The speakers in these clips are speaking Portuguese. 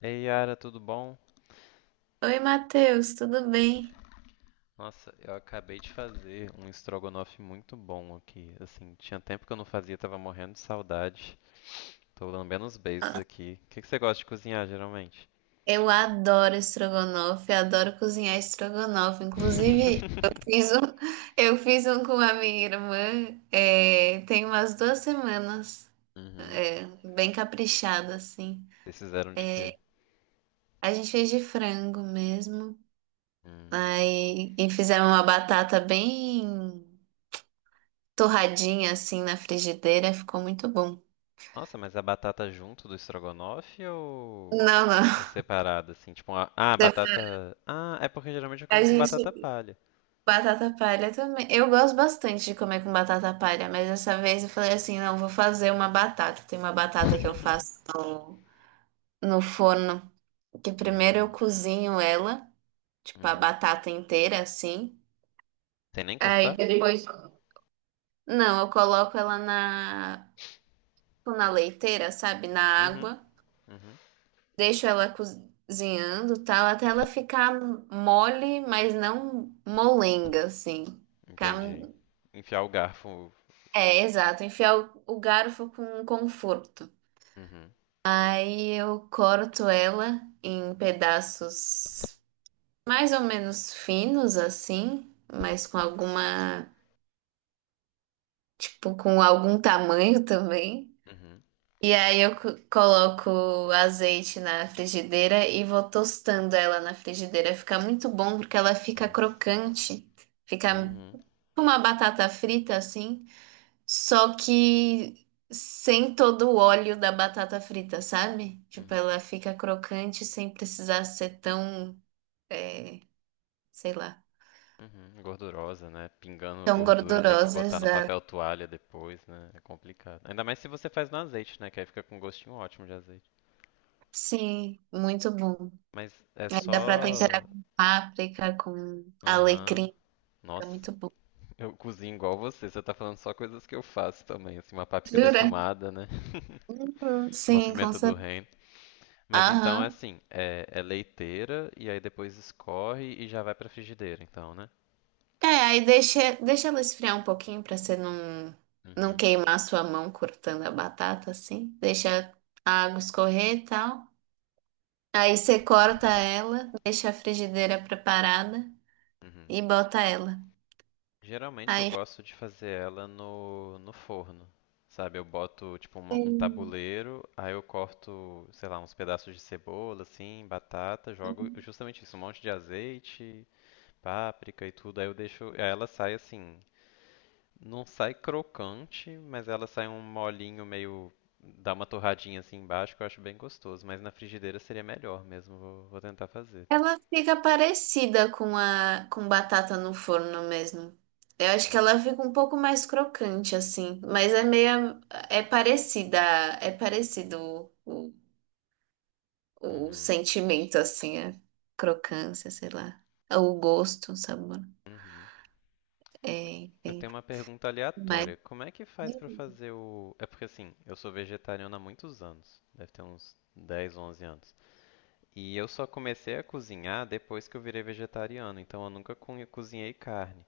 Ei, Yara, tudo bom? Oi, Matheus, tudo bem? Nossa, eu acabei de fazer um estrogonofe muito bom aqui. Assim, tinha tempo que eu não fazia, tava morrendo de saudade. Tô lambendo os beiços aqui. O que que você gosta de cozinhar, geralmente? Eu adoro estrogonofe, adoro cozinhar estrogonofe. Inclusive, eu fiz um com a minha irmã, tem umas duas semanas, Uhum. é, bem caprichado, assim. Vocês fizeram de quê? A gente fez de frango mesmo, Hum. aí, e fizemos uma batata bem torradinha, assim, na frigideira, ficou muito bom. Nossa, mas a batata junto do estrogonofe ou... Não, ou não, separada, assim? Tipo, uma, ah, batata. Ah, é porque geralmente eu a como com batata gente palha. Batata palha também. Eu gosto bastante de comer com batata palha, mas dessa vez eu falei assim, não, vou fazer uma batata. Tem uma batata que eu faço no forno, que primeiro eu Hum. cozinho ela, tipo a Uhum. batata inteira assim. Sem nem Aí cortar? depois, não, eu coloco ela na leiteira, sabe, na Uhum. água, deixo ela cozinhando, tal, até ela ficar mole, mas não molenga assim. Ficar- Entendi. Enfiar o garfo. É, exato. Enfiar o garfo com conforto. Uhum, Aí eu corto ela em pedaços mais ou menos finos assim, mas com alguma, tipo, com algum tamanho também. uhum. E aí eu coloco azeite na frigideira e vou tostando ela na frigideira. Fica muito bom porque ela fica Nossa. crocante. Fica Uhum, tipo, uma batata frita assim. Só que sem todo o óleo da batata frita, sabe? Tipo, uhum, ela fica crocante sem precisar ser tão, é, sei lá, uhum. Gordurosa, né? Pingando tão gordura, ter que gordurosa, botar no exato. papel toalha depois, né? É complicado. Ainda mais se você faz no azeite, né? Que aí fica com um gostinho ótimo de azeite. Sim, muito bom. Mas é Aí dá pra só. temperar com páprica, com Aham. alecrim, fica Nossa, muito bom. eu cozinho igual você. Você tá falando só coisas que eu faço também. Assim, uma páprica Jura? defumada, né? Uhum. Uma Sim, com pimenta do certeza. reino. Mas então é Aham. assim, é leiteira e aí depois escorre e já vai pra frigideira, então, né? É, aí deixa ela esfriar um pouquinho pra você não, não Uhum, queimar a sua mão cortando a batata, assim. Deixa a água escorrer e tal. Aí você corta ela, deixa a frigideira preparada uhum. e bota ela. Geralmente eu Aí gosto de fazer ela no forno, sabe? Eu boto tipo um Sim. tabuleiro, aí eu corto, sei lá, uns pedaços de cebola, assim, batata, jogo justamente isso, um monte de azeite, páprica e tudo, aí eu deixo, aí ela sai assim. Não sai crocante, mas ela sai um molinho meio. Dá uma torradinha assim embaixo que eu acho bem gostoso. Mas na frigideira seria melhor mesmo. Vou tentar fazer. Ela fica parecida com a com batata no forno mesmo. Eu acho que Hum. ela fica um pouco mais crocante assim, mas é meio é parecida, é parecido o Uhum. sentimento assim, a crocância, sei lá, o gosto, o sabor. Uhum. É, Eu enfim, tenho uma pergunta mas aleatória. Como é que faz pra fazer o. É porque assim, eu sou vegetariano há muitos anos. Deve ter uns 10, 11 anos. E eu só comecei a cozinhar depois que eu virei vegetariano. Então eu nunca cozinhei carne.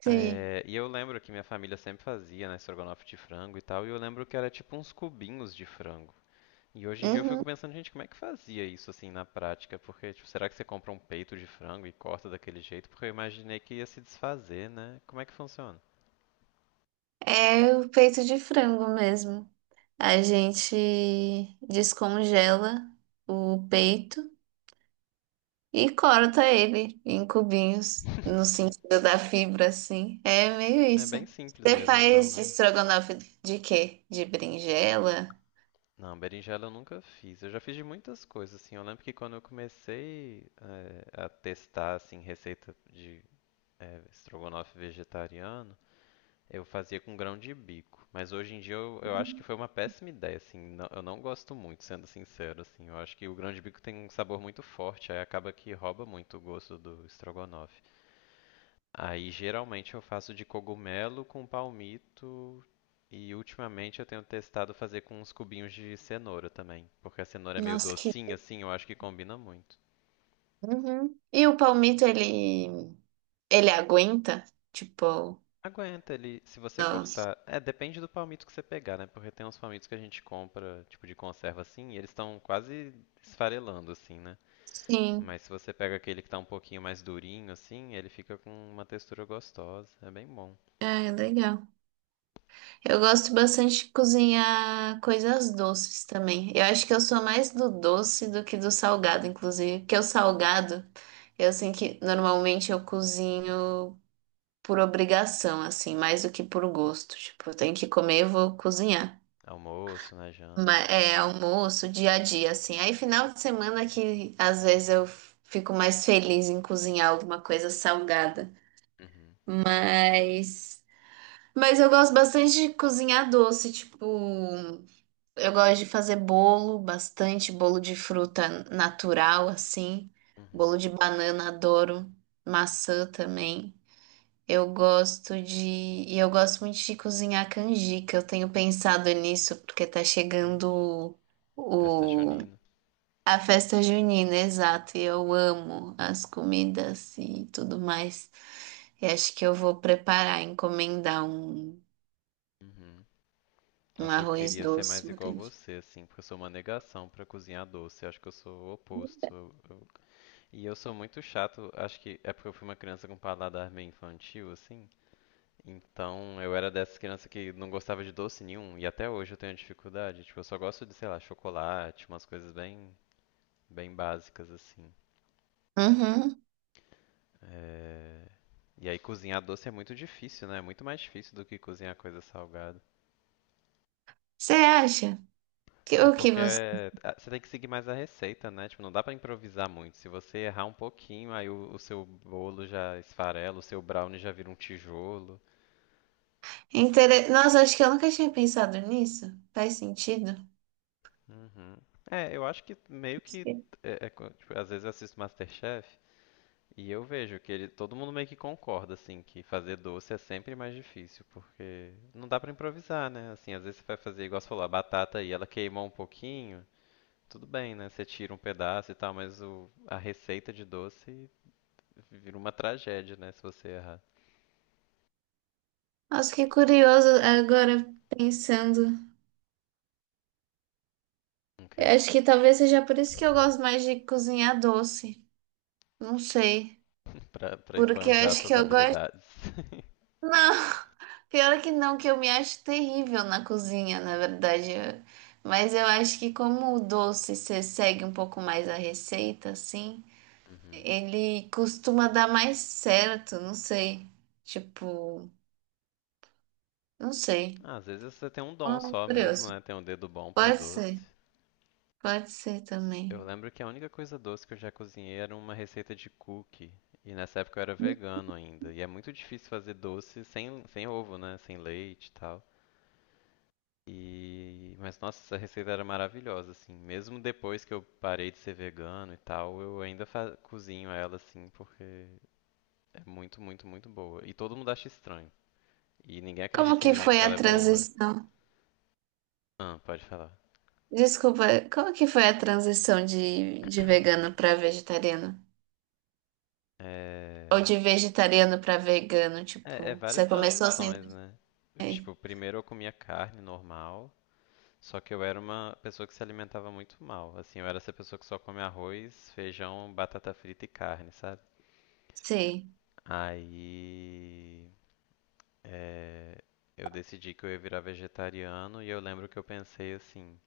Sim. É, e eu lembro que minha família sempre fazia, né, estrogonofe de frango e tal, e eu lembro que era tipo uns cubinhos de frango. E hoje em dia eu fico Uhum. pensando, gente, como é que fazia isso assim na prática? Porque, tipo, será que você compra um peito de frango e corta daquele jeito? Porque eu imaginei que ia se desfazer, né? Como é que funciona? É o peito de frango mesmo. A gente descongela o peito e corta ele em cubinhos, no Enfim, sentido da fibra, assim. É meio é isso. bem simples Você mesmo então, faz né? estrogonofe de quê? De berinjela? Não, berinjela eu nunca fiz. Eu já fiz de muitas coisas, assim. Eu lembro que quando eu comecei a testar, assim, receita de estrogonofe vegetariano, eu fazia com grão de bico, mas hoje em dia eu acho que foi uma péssima ideia, assim, eu não gosto muito, sendo sincero, assim, eu acho que o grão de bico tem um sabor muito forte, aí acaba que rouba muito o gosto do estrogonofe. Aí geralmente eu faço de cogumelo com palmito e ultimamente eu tenho testado fazer com uns cubinhos de cenoura também, porque a cenoura é meio Nossa, que. docinha, assim, eu acho que combina muito. Uhum. E o palmito, ele aguenta? Tipo, Aguenta ele, se você cortar. É, depende do palmito que você pegar, né? Porque tem uns palmitos que a gente compra, tipo de conserva assim, e eles estão quase esfarelando assim, né? sim. Mas se você pega aquele que tá um pouquinho mais durinho assim, ele fica com uma textura gostosa. É bem bom. É, legal. Eu gosto bastante de cozinhar coisas doces também. Eu acho que eu sou mais do doce do que do salgado, inclusive. Porque o salgado, eu sei que normalmente eu cozinho por obrigação, assim, mais do que por gosto. Tipo, eu tenho que comer, eu vou cozinhar. Almoço, na janta. Mas é almoço, dia a dia, assim. Aí final de semana que às vezes eu fico mais feliz em cozinhar alguma coisa salgada. Uhum. Mas. Mas eu gosto bastante de cozinhar doce, tipo. Eu gosto de fazer bolo, bastante bolo de fruta natural, assim. Bolo Uhum. de banana, adoro. Maçã também. Eu gosto de. E eu gosto muito de cozinhar canjica. Eu tenho pensado nisso, porque tá Gente, chegando festa o... junina. a festa junina, exato. E eu amo as comidas e tudo mais. E acho que eu vou preparar, encomendar um, Uhum. um Nossa, eu arroz queria ser doce. mais igual você, assim, porque eu sou uma negação pra cozinhar doce. Eu acho que eu sou o oposto. Eu E eu sou muito chato, acho que é porque eu fui uma criança com paladar bem infantil, assim. Então eu era dessas crianças que não gostava de doce nenhum, e até hoje eu tenho dificuldade. Tipo, eu só gosto de, sei lá, chocolate, umas coisas bem, bem básicas, assim. Uhum. É... E aí cozinhar doce é muito difícil, né? É muito mais difícil do que cozinhar coisa salgada. Você acha? Que- Ah, é O que porque você ah, você tem que seguir mais a receita, né? Tipo, não dá pra improvisar muito. Se você errar um pouquinho, aí o seu bolo já esfarela, o seu brownie já vira um tijolo. Intere- Nossa, acho que eu nunca tinha pensado nisso. Faz sentido? Uhum. É, eu acho que meio Acho que que- tipo, às vezes eu assisto MasterChef e eu vejo que ele, todo mundo meio que concorda assim que fazer doce é sempre mais difícil, porque não dá pra improvisar, né? Assim, às vezes você vai fazer igual você falou, a batata e ela queimou um pouquinho, tudo bem, né? Você tira um pedaço e tal, mas a receita de doce vira uma tragédia, né, se você errar. Nossa, que curioso agora pensando. O quê? Eu acho que talvez seja por isso que eu gosto mais de cozinhar doce. Não sei. Pra Porque eu esbanjar acho que suas eu gosto. habilidades. Não, pior que não, que eu me acho terrível na cozinha, na verdade. Eu- Mas eu acho que como o doce você segue um pouco mais a receita, assim, Uhum. ele costuma dar mais certo, não sei. Tipo, não sei. Ah, às vezes você tem um dom Ah, só mesmo, curioso. né? Tem um dedo bom pra Pode ser, doce. pode ser Eu também. lembro que a única coisa doce que eu já cozinhei era uma receita de cookie. E nessa época eu era vegano ainda. E é muito difícil fazer doce sem ovo, né? Sem leite e tal. Mas nossa, essa receita era maravilhosa, assim. Mesmo depois que eu parei de ser vegano e tal, eu ainda cozinho ela, assim, porque é muito, muito, muito boa. E todo mundo acha estranho. E ninguém Como acredita em que mim foi porque ela a é boa. transição? Ah, pode falar. Desculpa, como que foi a transição de vegano para vegetariano? Ou É, de vegetariano para vegano, é tipo, várias você começou transições, sempre. né? Bem? Tipo, primeiro eu comia carne normal. Só que eu era uma pessoa que se alimentava muito mal. Assim, eu era essa pessoa que só come arroz, feijão, batata frita e carne, sabe? Sim, Aí, é, eu decidi que eu ia virar vegetariano e eu lembro que eu pensei assim,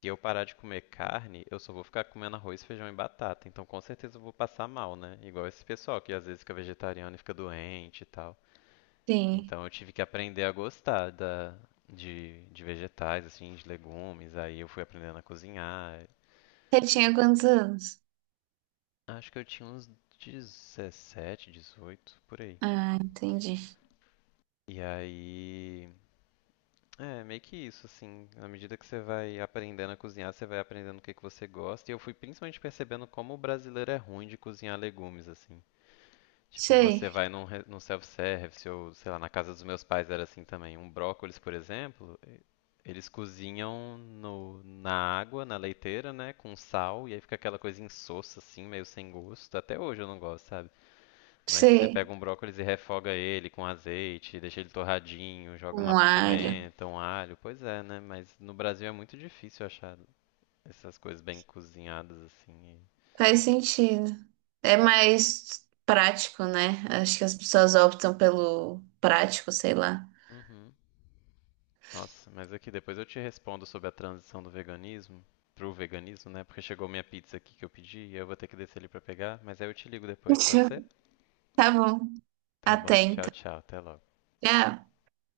se eu parar de comer carne, eu só vou ficar comendo arroz, feijão e batata, então com certeza eu vou passar mal, né? Igual esse pessoal que às vezes fica vegetariano e fica doente e tal. sim. Então eu tive que aprender a gostar de vegetais, assim, de legumes, aí eu fui aprendendo a cozinhar. Você tinha quantos anos? Acho que eu tinha uns 17, 18 por aí. Ah, entendi. E aí. É, meio que isso, assim. À medida que você vai aprendendo a cozinhar, você vai aprendendo o que que você gosta. E eu fui principalmente percebendo como o brasileiro é ruim de cozinhar legumes, assim. Tipo, você Sei, vai num self-service ou, sei lá, na casa dos meus pais era assim também. Um brócolis, por exemplo, eles cozinham no, na água, na leiteira, né, com sal, e aí fica aquela coisa insossa, assim, meio sem gosto. Até hoje eu não gosto, sabe? Mas se você pega sei. um brócolis e refoga ele com azeite, deixa ele torradinho, joga uma Um alho. pimenta, um alho, pois é, né? Mas no Brasil é muito difícil achar essas coisas bem cozinhadas assim. Faz sentido. É mais prático, né? Acho que as pessoas optam pelo prático, sei lá. Uhum. Nossa, mas aqui depois eu te respondo sobre a transição do veganismo pro veganismo, né? Porque chegou minha pizza aqui que eu pedi e eu vou ter que descer ali pra pegar, mas aí eu te ligo depois, pode Tchau. ser? Tá bom. Tá bom, tchau, Atenta tchau, até logo. é.